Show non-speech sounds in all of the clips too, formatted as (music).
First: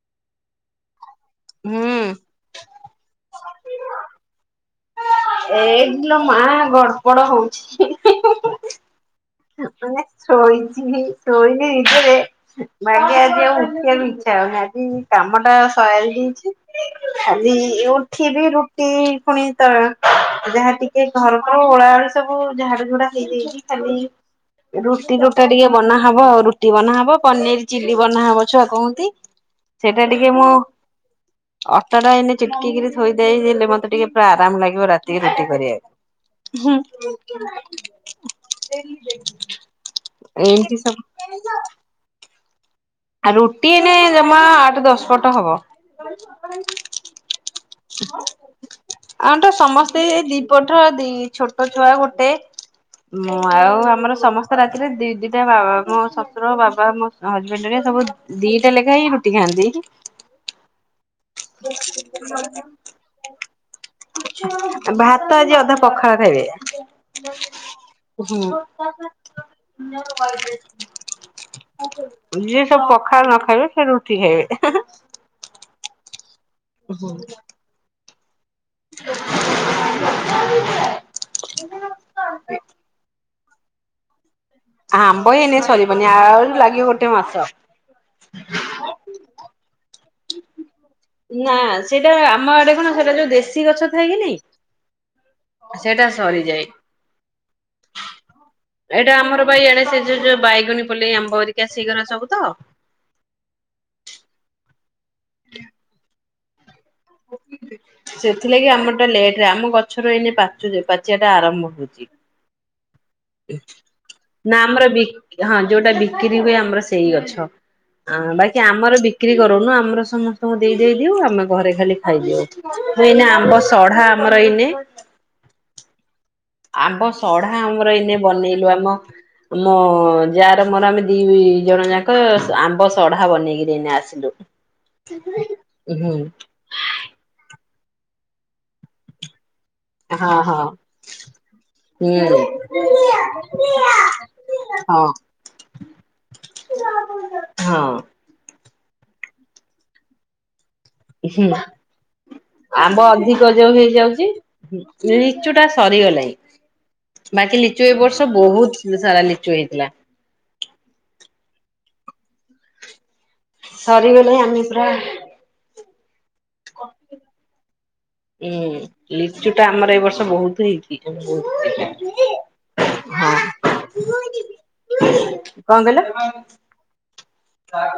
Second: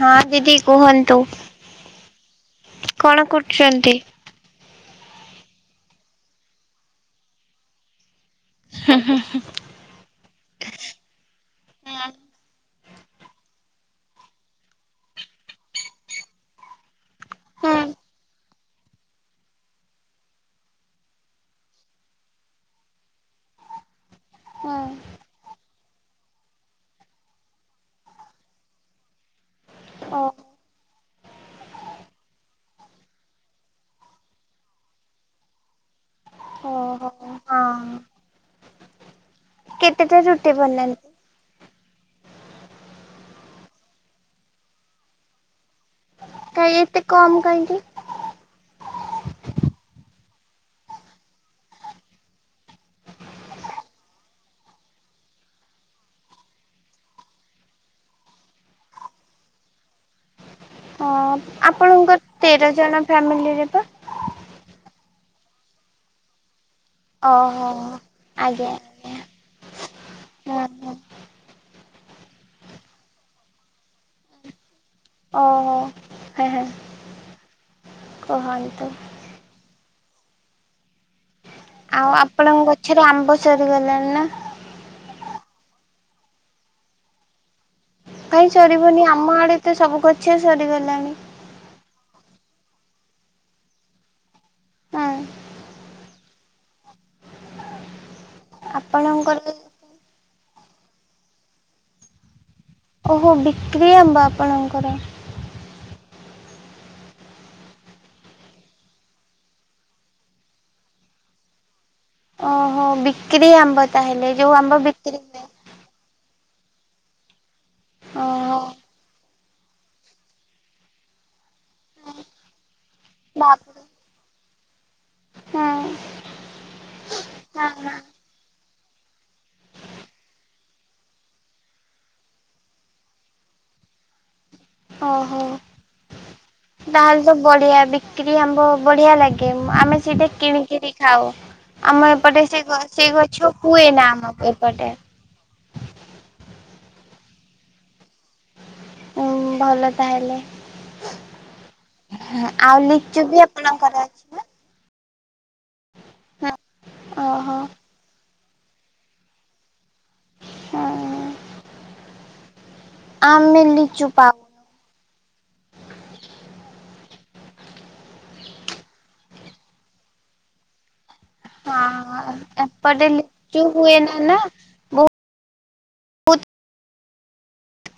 ହଁ ଦିଦି କୁହ ତ ହୁଁ। କଣ କରୁଚନ୍ତି? ଏଇଠିଲୋ ମା ଗଡ଼ପଡ ହଉଛି। ହେଁ ହେଁ। ନେ ଶୋଇଛି ଶୋଇଲେ ଭିତରେ ବାକି ଆଜି ଆଉ ଉଠିଆକୁ ଇ ଛ ଆଜି କାମ ଟା ସାରି ଦେଇଛି, ଖାଲି ଉଠିବି ରୁଟି ପୁଣି ତ ଯାହା ଟିକେ ଘର ଓଳାଓଳି ସବୁ ଝାଡୁଝୁଡା ହେଇଯାଇଛି ଖାଲି ରୁଟି ଗୋଟା ଟିକେ ବନାହବ ଆଉ ରୁଟି ବନାହବ ପନିର ଚିଲ୍ ବନାହବ ଛୁଆ କହନ୍ତି, ସେଇଟା ଟିକେ ଓହୋ ମୁଁ ଅଟା ଟା ଏଇନେ ଚିଟକ ଥୋଇ ଦେଲେ ମତେ ଟିକେ ପୁରା ଆରାମ ଲାଗିବ ରାତିରେ ରୁଟି କରିବାକୁ। ହଁ (unintelligible) କେତେଟା ରୁଟି ଏମିତି ସବୁ ବନାନ୍ତି? ରୁଟି ଏଇନେ ଜମା ଆଠ ଦଶ ପଟ ହବ। କାଇ ଏତେ କମ୍ କାହିଁକି? ଆମ ତ ସମସ୍ତେ ଦି ପଟ ଦି ଛୋଟ ଛୁଆ ଗୋଟେ ଆଉ ଆମର ସମସ୍ତେ ରାତିରେ ଦି ଦିଟା ବା ମୋ ଶଶୁର ବାବା ମୋ ହଜବେଣ୍ଡ ହେରି ସବୁ ଦିଟା ଲେଖାଏ ହିଁ ରୁଟି ଖାଆନ୍ତି। ଆପଣଙ୍କ ତେର ଜଣ ଫ୍ୟାମିଲିରେ ଵା? ତ ଆଜି ଅଧା ପଖାଳ ଖଇବେ। ଓହୋ। ହୁଁ। (unintelligible) ଆଜ୍ଞା ଆଜ୍ଞା ହୁଁ ହୁଁ ତ ପଖାଳ ନ ଖାଇବେ ସେ ରୁଟି ଖାଇବେ। ଓହୋ। ହୁଁ। ଓହ। ଆଉ ଆପଣଙ୍କ ଗଛରେ ଆମ୍ବ ସରିଗଲାଣି ନା। ଆମ୍ବ ଏଇନେ ସରିବନି ଆହୁରି ଲାଗିବ ଗୋଟେ ମାସ। କାଇଁ ସରିବନି ଆମ ଆଡେ ତ ସବୁ ଛ ସରିଗଲା ନା ସେଇଟା ଆମ ଆଡେ କଣ ସେଟା ଯୋଉ ଦେଶୀ ଗଛ ଥାଏ କି ନାଇ ହଁ ସେଟା ସରିଯାଏ। ଏଇଟା ଆପଣଙ୍କର ଆମର ବା ଏଣେ ସେ ଯଉ ଯୋଉ ବାଇଗଣୀ ପଲେଇ ଆମ୍ବ ହେରିକା ସେଇଗୁରା ସବୁ ତ। ଓହୋ ବିକ୍ରି ଆମ୍ବ ଆପଣଙ୍କର। ସେଥିଲାଗି ଆମରଟା ଲେଟ ରେ ଆମ ଗଛରୁ ଏଇନେ ପଚୁଛି ପାଚିବା ଟା ଆରମ୍ଭ ହଉଛି। ଓହୋ ବି କ୍ରି ଆମ୍ବ ତାହେଲେ ଯୋଉଁ ଆମ୍ବ ବିକ୍ରି ହୁଏ। ବିକିରୀ ହୁଏ ଆମର ସେଇ ଗଛ। ଆଁ ବାକି ଓହୋ ଆମର ବି ବିକ୍ରି କରୁନୁ ଆମର ସମସ୍ତଙ୍କୁ ଦେଇଦେଇଦିଅଉ ଆମେ ଘରେ ଖାଲି ଖାଇଦିଅଉ। ଏଇନା ଆମ୍ବ ବାପରେ ସଢା ଆମର ଏଇନେ ହୁଁ ଆମ୍ୱ ଚଢା ହଁ ଆମର ଏଇନେ ବନେଇ ଆମ ଆମ ଯା ର ମୋର ଆମେ ଦି ଜଣ ଯାକ ଆମ୍ବ ସଢା ବନେଇକିରି ଏଇନେ ଆସିଲୁ। ଓହୋ ହୁଁ ତାହେଲେ ତ ବଢିଆ ବିକ୍ରି ଆମ୍ୱ ବଢିଆ ଲାଗେ। ଆମେ ସେଇଟା ହଁ ହଁ। କିଣିକିରି ଖାଉ ଆମ ହଁ ଏପଟେ ସେ ସେଇ ଗଛ ହୁଏ ନା ଆମ ଏପଟେ। ହଁ। ଉଁ ଭଲ ତାହଲେ। ହୁଁ ଆମ୍ବ ଲିଚୁ ବି ଅଧିକ ଯୋଉ ଆପଣଙ୍କର ଅଛି ହେଇଯାଉଛି ନା? (unintelligible) ଲିଚୁ ଟା ସରିଗଲାଇଁ ହଁ ଓହୋ ବାକି ଲିଚୁ ଏ ବର୍ଷ ତ ବହୁତ ସାରା ଲିଚୁ ହେଇଥିଲା। ହଁ ହଁ। ଆମେ ଲିଚୁ ପାଉ। ସରିଗଲାଇଁ ଆମେ ପୁରା ହୁଁ ଲିଚୁ ଟା ଆମର ଏଇ ବର୍ଷ ବହୁତ ହେଇଛି। ବହୁତ ହଁ ଏପଟେ ହଁ ଲିଚୁ ହୁଏ ନା ନା ବହୁ କଣ କହିଲ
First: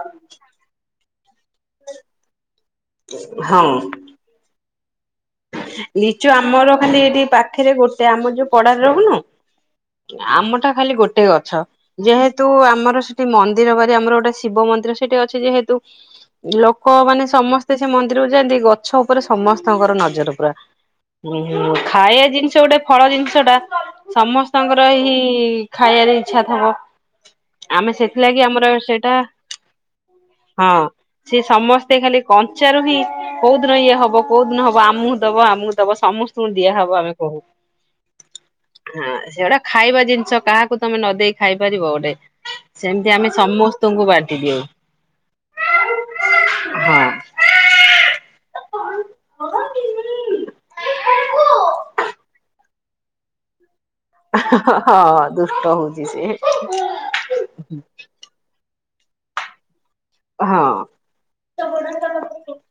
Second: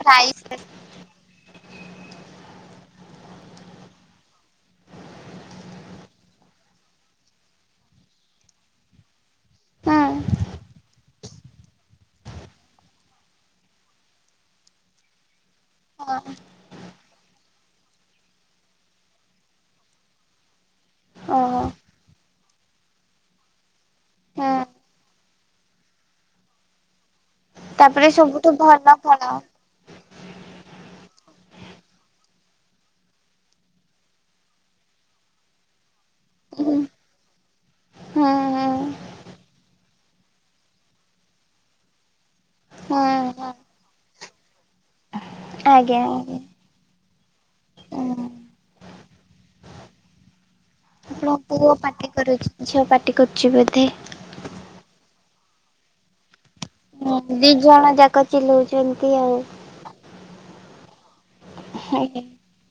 ପ୍ରାଇସ୍ ହଁ। ଲିଚୁ ଆମର ଖାଲି ଏଠି ପାଖରେ ଗୋଟେ ଆମର ଯୋଉ ପଡାରେ ରହୁନୁ ହୁଁ। ଆମଟା ଖାଲି ଗୋଟେ ଗଛ। ଯେହେତୁ ଆମର ସେଠି ମନ୍ଦିର ବାରି ଆମର ଗୋଟେ ଶିବ ମନ୍ଦିର ସେଠି ଅଛି ଯେହେତୁ ହଁ ଲୋକ ମାନେ ସମସ୍ତେ ସେ ମନ୍ଦିରକୁ ଯାନ୍ତି ଗଛ ଉପରେ ସମସ୍ତଙ୍କର ନଜର। ନଜର ପୁରା। ହୁଁ ଓହୋ ହୁଁ ଖାଇଆ ଜିନିଷ ସେ ଗୋଟେ ଫଳ ଜିନିଷ ଟା ହୁଁ ସମସ୍ତଙ୍କର ହିଁ ଖାଇବାରେ ଇଚ୍ଛା ଥବ। ଆମେ ତାପରେ ସେଥିଲାଗି ସବୁଠୁ ଆମର ଭଲ ସେଇଟା ଫଳ। ହଁ ସେ ସମସ୍ତେ ଖାଲି କଞ୍ଚାରୁ ହିଁ କୋଉ ଦିନ ଇଏ ହବ କୋଉ ଦିନ ହବ। ଆମକୁ ଦବ ଆମକୁ ଦବ ସମସ୍ତଙ୍କୁ ହୁଁ ଦିଆହବ ଆମେ କହୁ। ହୁଁ ହୁଁ ହୁଁ ହଁ ସେଗୁଡ଼ା ଖାଇବା ଜିନିଷ କାହାକୁ ତମେ ନ ଦେଇ ଖାଇ ପାରିବ ଗୋଟେ। ସେମିତି ଆମେ ହୁଁ ସମସ୍ତଙ୍କୁ ବା ଦିଅଉ। ଆଜ୍ଞା। ହୁଁ। (unintelligible) ଆପଣ ପୁଅ ପାଟି କରୁଛି ଝିଅ ପାଟି କରୁଛି ବୋଧେ। ହଁ ଦୁଷ୍ଟ ହଉଛି ସିଏ। ହୁଁ ଦି ଜଣ ଯାକ ଚିଲଉ ଛନ୍ତି ଆଉ। ହଁ।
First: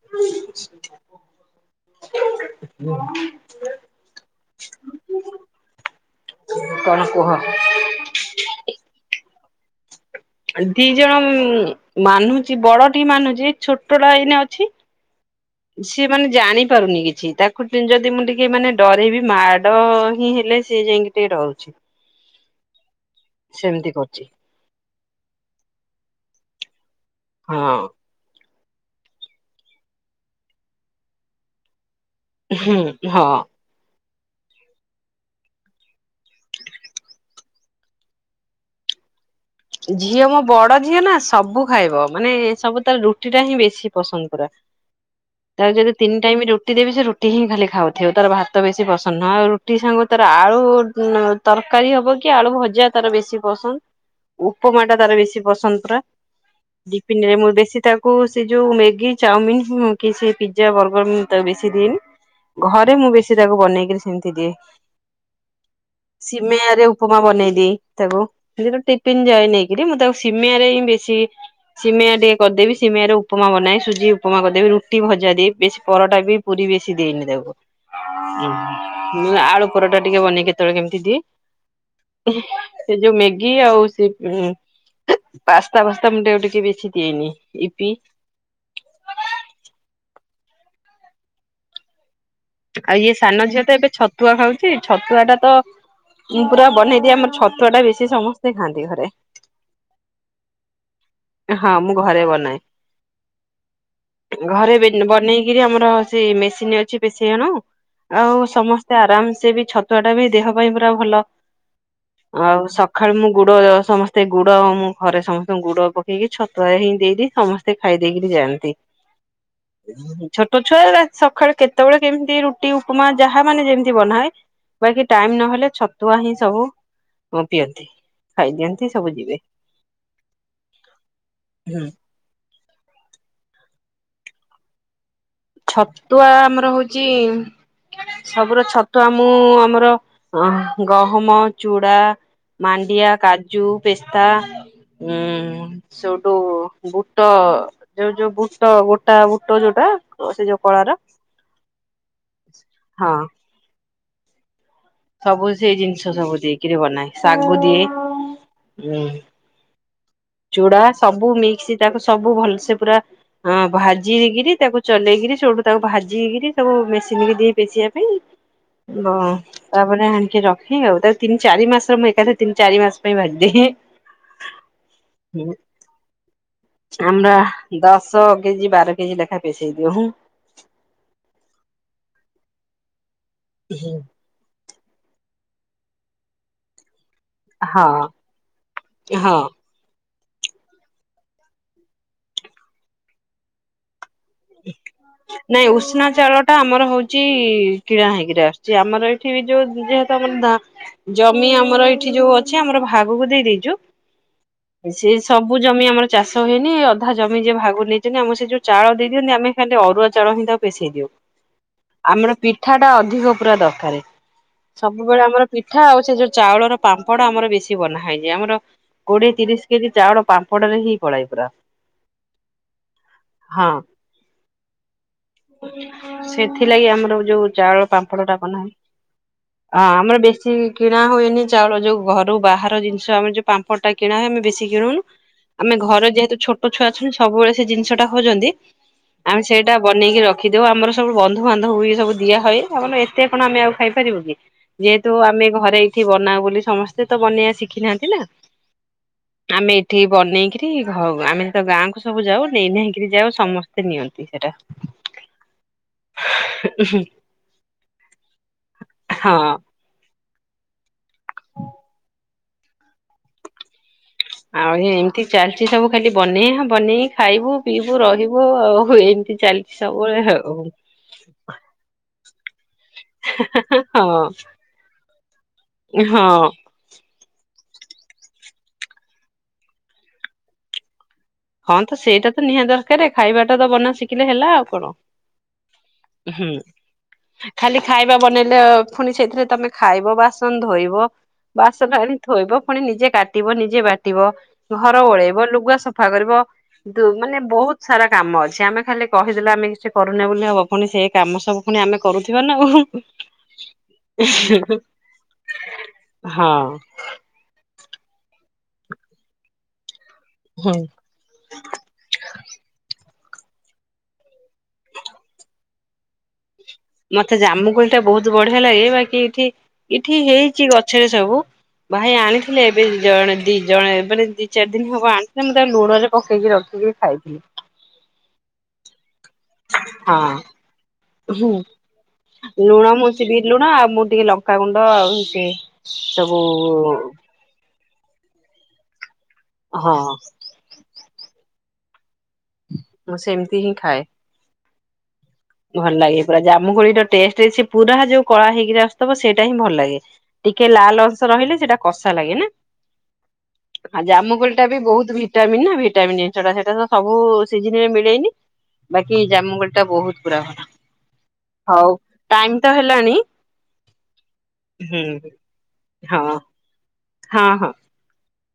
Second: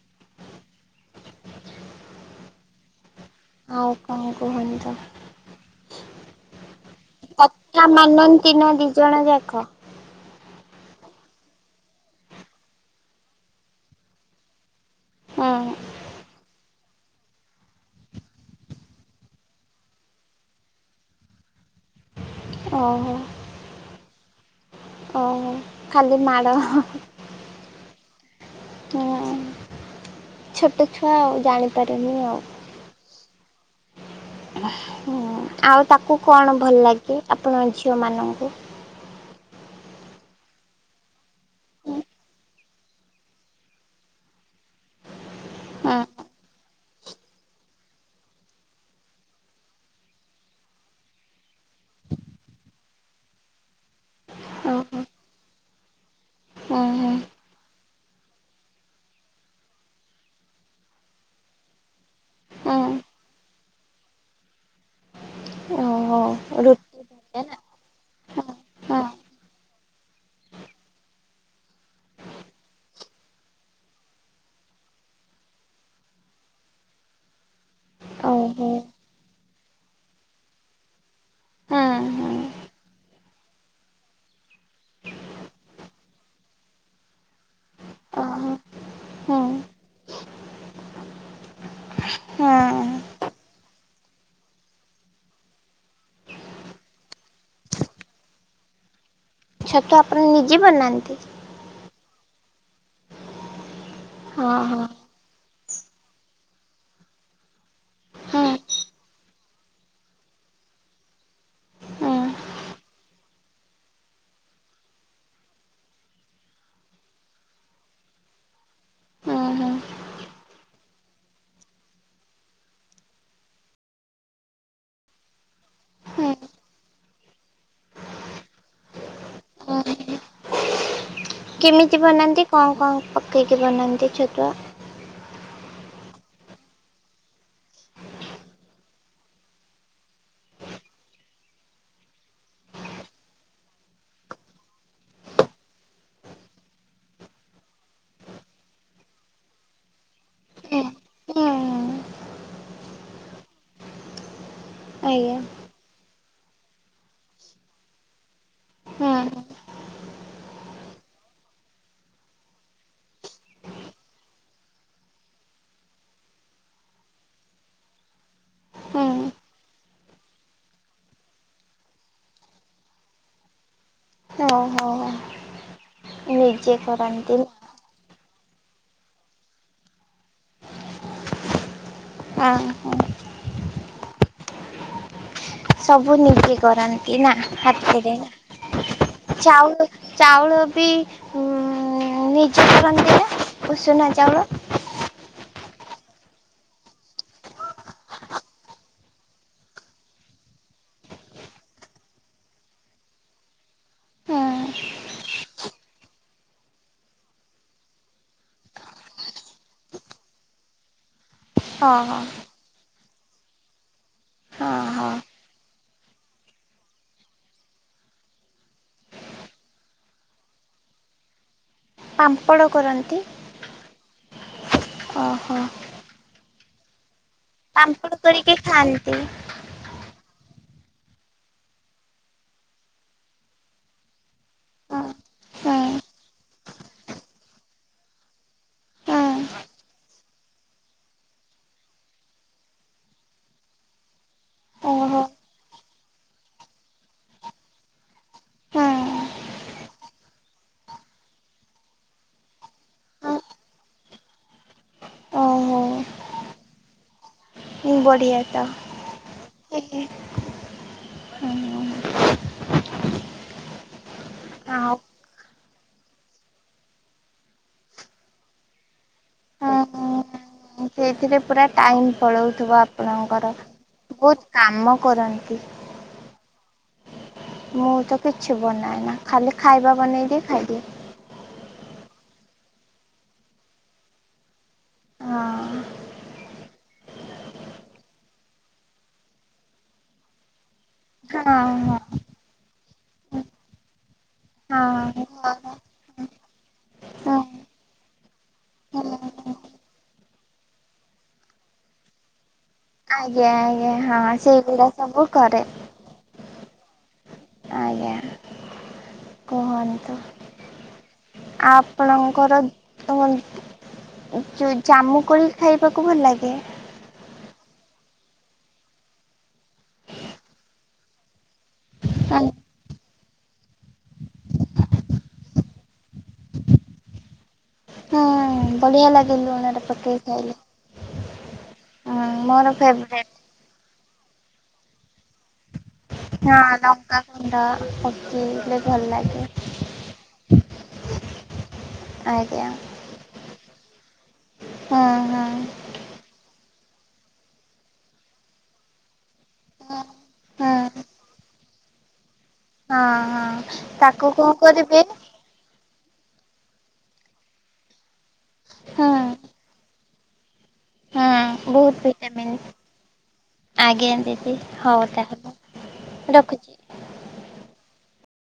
ହୁଁ। ଆଉ କଣ କୁହନ୍ତୁ। କଣ କୁହ? କଥା ମାନନ୍ତି ନା ଦି ଜଣ ଯାକ? ଦି ଜଣ ମାନୁଛି ବଡଟିି ମାନୁଛି ଛୋଟଟା ଏଇନେ ଅଛି ହୁଁ ସିଏ ମାନେ ଜାଣିପାରୁନି କିଛି ତାକୁ ଯଦି ମୁଁ ଟିକେ ମାନେ ଡରେଇବି ମାଡ ହିଁ ହେଲେ ସେ ଯାଇକି ଟିକେ ଡରୁଛି। ଓହୋ। ସେମିତି କରୁଛି। ଖାଲି ମାଡ଼। ହଁ ହୁଁ ଛୋଟ ଛୁଆ ଆଉ ଜାଣି ହୁଁ ହଁ। ହୁଁ ଆଉ ତାକୁ କଣ ଭଲ ଲାଗେ ଆପଣ ଝିଅ ମାନଙ୍କୁ? ଝିଅ ମୋ ବଡ ଝିଅ ନା ସବୁ ଖାଇବ ମାନେ ସବୁ ତାର ରୁଟି ଟା ହିଁ ବେଶୀ ପସନ୍ଦ ପୁରା ତାର ଯଦି ଛତୁ ତିନି ଟାଇମ ରୁଟି ଦେବି ସେ ରୁଟି ହିଁ ଖାଲି ଖାଉଥିବ ତାର ଭାତ ବେଶୀ ପସନ୍ଦ ନୁହଁ ଆଉ ରୁଟି ସାଙ୍ଗ ତାର ଆଳୁ ତରକାରୀ ହବ କି ଆଳୁ ଭଜା ତାର ବେଶୀ ପସନ୍ଦ। ଉପମା ଟା ତାର ବେଶୀ ପସନ୍ଦ ପୁରା ଡିପିନରେ ମୁଁ ବେଶୀ ତାକୁ ସେ ଯୋଉ ମ୍ୟାଗି ଚାଉମିିନ କି ସେ ପିଜଜା ବର୍ଗର ତା ବେଶୀ ଦଏନି ଘରେ ମୁଁ ବେଶୀ ତାକୁ ବନେଇକିରି ସେମିତି ଦିଏ। ସିମେଇରେ ଉପମା ବନେଇ ଦେଏଇ ତାକୁ ଯାଏ ନେଇକିରି ମୁଁ ତାକୁ ସିମିଆରେ ହିଁ ବେଶୀ ସିମିଆ ଟିକେ କରିଦେବି ସିମିଆରେ ଉପମା ବନାଏ ସୁଜି ଉପମା କରିଦେବି ରୁଟି ଭଜା ଦେଇି ବେଶୀ ପରଟା ବି ପୁରୀ ବେଶୀ ଦେଇନି ତାକୁ। ଉଁ ହୁଁ। ଆଳୁ ପରଟା ଟିକେ ବନେଇ କେତେବେଳେ କେମିତି ଦିଏ ସେ ଯୋଉ ମ୍ୟାଗି ଆଉ ସେ ପାସ୍ତା ଫାସ୍ତା ମୁଁ ଟିକେ ବେଶି ଦିଏନି ଇପି ଆଉ ଇଏ ସାନ ଝିଅ ତ ଏବେ ଛତୁଆ ଖାଉଛି ଛତୁଆ ଟା ତ ପୁରା ବନେଇଦିଏ ଆମର ଛତୁଆ ଟା ବେଶି ସମସ୍ତେ ଖାଆନ୍ତି ଘରେ। ଛତୁ ଆପଣ ନିଜେ ବନାନ୍ତି? ହଁ ମୁଁ ଘରେ ବନାଏ। ହଁ ଘରେ ହଁ ବନେଇକି ରି ଆମର ସେ ମେସିନ୍ ଅଛି ପେ ସେ ଜଣ ଆଉ ହୁଁ ସମସ୍ତେ ଆରାମସେ ବି ଛତୁଆ ଟା ବି ଦେହ ପାଇଁ ପୁରା ଭଲ ହୁଁ ଆଉ ସକାଳୁ ମୁଁ ଗୁଡ ସମସ୍ତେ ଗୁଡ ଆଉ ମୁଁ ଘରେ ସମସ୍ତଙ୍କୁ ଗୁଡ ପକେଇକି ଛତୁଆ ହିଁ ଦେଇଦିଏ ସମସ୍ତେ ଖାଇ ଦେଇେଇକରି ଯାଆନ୍ତି ହୁଁ ହୁଁ ଛୋଟ ଛୁଆ ସକାଳୁ କେତେ କେତେବେଳେ କେମିତି ରୁଟି ଉପମା ଯାହା ମାନେ ଯେମିତି ବନାଏ ବାକି ଟାଇମ ନହେଲେ ଛତୁଆ ହୁଁ ହୁଁ। ହିଁ ସବୁ ପିଅନ୍ତି ଖାଇଦିଅନ୍ତି ସବୁ ଯିବେ। ହୁଁ କେମିତି ବନାନ୍ତି? କଣ କଣ ପକେଇକି ବନାନ୍ତି ଛତୁଆ? ଛତୁଆ ଆମର ହଉଛି ସବୁର ଛତୁଆ ମୁଁ ଆମର ଗହମ ଚୁଡା ମାଣ୍ଡିଆ କାଜୁ ପେସ୍ତା ଉ ସେଉଠୁ ବୁଟ ଯୋଉ ଯୋଉ ବୁଟ ଗୋଟା ବୁଟ ଯୋଉଟା ତ ସେ ଯୋଉ ହୁଁ କଳାର ହୁଁ ହଁ। ଆଜ୍ଞା ସବୁ ସେଇ ଜିନିଷ ସବୁ ଦେଇକିରି ବନାଏ ଶାଗୁ ଦିଏ ହୁଁ। ଚୂଡା ସବୁ ମିକ୍ସ ତାକୁ ସବୁ ଭଲସେ ପୁରା ଭାଜିିକିରି ତାକୁ ଚଲେଇକିରି ସେଠୁ ତାକୁ ଭାଜିିକିରି ସବୁ ମେସିନ୍ ଦିଏ ପେଶିବା ପାଇଁ। ହୁଁ। (unintelligible) ତାପରେ ଆଣିକି ରଖେ ଆଉ ତା ତିନି ଚାରି ମାସର ମୁଁ ଏକାଥା ତିନି ଚାରି ମାସ ପାଇଁ ଭାଜିଦିଏ। ଓ ହୋ। ହୁଁ ଆମ ନା ଦଶ କେଜି ବାର କେଜି ଲେଖା ପସେଇଇ ଦିଅ ଉଁ। ଅ ହୋ। ହୁଁ। ସବୁ ନିଜେ କରନ୍ତି। ତିନା ହଁ ହାତେରେ ହଁ। ଚାଉ ଚାଉଳ ବି ନିଜେ କରନ୍ତି ନା ଉଷୁନା ଚାଉଳ। ନାଇଁ ଉସୁନା ଚାଉଳ ଟା ଆମର ହଉଛି କିଣା ହେଇକିରି ଆସୁଛି ଆମର ଏଇଠି ବି ଯୋଉ ଯେହେତୁ ଆମର ଜମି ଆମର ଏଇଠି ଯୋଉ ଅଛି ଆମର ଭାଗକୁ ଦେଇ ଦେଇଛୁ ହୁଁ ସେ ସବୁ ଜମି ଆମର ଚାଷ ହେଇନି ଅଧା ଜମି ଜିଏ ଭାଗ ନେଇଛନ୍ତି ଆମ ସେ ଯୋଉ ଚାଉଳ ଦେଇ ଦିଅନ୍ତି ଆମେ ଖାଲି ଅରୁଆ ଚଉଳ ହିଁ ତାକୁ ପସେଇ ଦିଅଉ। ହଁ ହଁ ଆମର ପିଠା ଟା ଅଧିକ ଅଧିକ ପୁରା ଦରକାର ହଁ ହଁ। ସବୁବେଳେ ଆମର ପିଠା ଆଉ ସେ ଯୋଉ ଚାଉଳର ପାମ୍ପଡ ଆମର ବେଶୀ ବନାହଇଛି ଆମର କୋଡିଏ ତିରିଶ କେଜି ଚାଉଳ ପାମ୍ପଡ ରେ ହିଁ ପଳାଏ ପୁରା। ପାମ୍ପଡ଼ କରନ୍ତି। ଓହୋ ସେଥି ଥି ଲାଗି ଆମର ଯୋଉ ଚାଉଳ ପାମ୍ପଡ଼ ପାମ୍ଫଳ ଟା କରିକି ବନାଏ ଖାଆନ୍ତି। ଅଁ ଆମର ବେଶୀ କିଣା ହୁଏନି ଚାଉଳ ଯୋଉ ଘରୁ ବାହାର ଜିନିଷ ଆମେ ଯୋଉ ପାମ୍ପଡ଼ ଟା କିଣା ହୁଏ ଆମେ ବେଶୀ ହଁ କିଣଉନୁ ହୁଁ ଆମେ ଘର ଯେହେତୁ ଛୋଟ ଛୁଆ ଅଛନ୍ତି ସବୁବେଳେ ସେ ଜିନିଟା ଖୋଜନ୍ତି ହୁଁ ଆମେ ସେଇଟା ବନେଇକି ରଖିଦଉ ଆମର ସବୁ ବନ୍ଧୁବାନ୍ଧବ ସବୁ ଦିଆ ହଏ ଆମର ଏତେ କଣ ଆମେ ଆଉ ଖାଇପାରିବୁ କି ଯେହେତୁ ଓହୋ ଆମେ ଘରେ ଏଇଠି ବନାଉ ବୋଲି ସମସ୍ତେ ତ ବନେଇବା ଶିଖି ନାହାନ୍ତି ନା ହୁଁ। ଆମେ ଏଇଠି ବନେଇକିରି ଆମେ ତ ଗାଁକୁ ସବୁ ଯାଉ ନେଇ ନେଇକରି ଯାଉ ସମସ୍ତେ ନିଅନ୍ତି ସେଟା। ଓହୋ ବଢ଼ିଆ ତ। ହଁ। ହୁଁ। ଆଉ ଏମିତି ଚାଲି ଅଛି ସବୁ ଖାଲି ବନେଆ ବନେଇ ଖାଇବୁ ପିଇବୁ ରହିବୁ ଆଉ ଏମିତି ଚାଲିଛି ସବୁବେଳେ ଆଉ। ହୁଁ ସେଇଥିରେ ପୁରା ଟାଇମ୍ ପଳଉଥିବ ଆପଣଙ୍କର ହଁ ବହୁତ କାମ କରନ୍ତି। ହଁ। ମୁଁ ତ କିଛି ବନାଏ ନା ଖାଲି ଖାଇବା ବନେଇଦିଏ ଖାଇଦିଏ। ହଁ ତ ସେଇଟା ତ ନିହାତି ଦରକାର ଖାଇବାଟା ତ ବନା ଶିଖିଲେ ହେଲା ଆଉ କଣ ହଁ ହୁଁ ଖାଲି ଖାଇବା ବନେଇଲେ ପୁଣି ସେଇଥିରେ ତମେ ଖାଇବ ବାସନ ଧୋଇବ ହଁ ବାସନ ହଁ ଆଣି ଥୋଇବ ପୁଣି ନିଜେ କାଟିବ ନିଜେ ବାଟିବ ଘର ଓଳେଇବ ହଁ ଲୁଗା ସ ସଫା କରିବ ହଁ। ମାନେ ବହୁତ ସାରା କାମ ଅଛି ଆମେ ଖାଲି କହିଦେଲେ ଆମେ କିଛି କରୁନେ ବୋଲି ହବ ପୁଣି ସେ କାମ ସବୁ ପୁଣି ଆମେ କରୁଥିବା ନାଉ ଆଜ୍ଞା ଆଜ୍ଞା ହଁ ସେଇଗୁଡା ସବୁ କରେ। ଆଉ ଆଜ୍ଞା। କୁହନି। ହଁ। ଆପଣଙ୍କର ତ ଜାମୁ କୋଳି ଖାଇବାକୁ ଭଲ ଲାଗେ? ମତେ ଜାମୁକୋଳି ଟା ବହୁତ ବଢିଆ ଲାଗେ ବାକି ଏଠି ଏଇଠି ହେଇଛି ଗଛରେ ସବୁ ଭାଇ ଆଣିଥିଲେ ଏବେ ଦି ଜଣେ ଦି ଜଣ ଏବେ ଦି ଚାରି ଦିନ ହବ ଆଣିଥିଲେ ମୁଁ ତା ଲୁଣରେ ପକେଇକି ରଖିକି ଖାଇଥିଲି। ହୁଁ ବଢିଆ ଲାଗେ। ଲୁଣରେ ହଁ ପକେଇ ଖାଇଲେ। ହଁ ମୋର ଲୁଣ ମୁ ଫେବରେଟ୍ ଶିବ ଲୁଣ ଆଉ ମୁଁ ଟିକେ ଲଗ କ କୁଣ୍ଡ ଆଉଛି। ହଁ ଲାଉଙ୍କ କଣ୍ଡା କିଣିଲେ ଭଲ ଲାଗେ। ହଁ ଆଜ୍ଞା ମୁଁ ସେମିତି ହିଁ ଥାଏ। ହଁ ହଁ ଭଲ ଲାଗେ ପୁରା ଜାମୁ ଖୋଳି ଟ ଟେଷ୍ଟ ପୁରା ଯୋଉ କଳା ହେଇକି ଆସଥବ ସେଇ ସେଟା ହିଁ ଭଲ ଲାଗେ ହୁଁ ଟିକେ କେ ଲାଲ ଅଂଶ ରହିଲେ ସେଇଟା କଷା ଲାଗେ ନା ହଁ ହଁ ଆଉ ତାକୁ ଜାମୁକୋଳି କଣ ଟା ବି କରିବେ ବହୁତ ଭିଟାମିନ୍ ନା ଜିନିଷ ଟା ସେଇଟା ତ ସବୁ ସିଜିନରେ ମିଳେଇନି ବାକି ହୁଁ ଜାମୁଙ୍ଗଡି ଟା ବହୁତ ପୁରା ହେଲା। ହଁ ବହୁତ ଭିଟାମିନ୍ ଆଜ୍ଞା ଦିଦି ହୁଁ ହଉ ତାହେଲେ ହଁ ରଖୁଛି। ହଁ ହଁ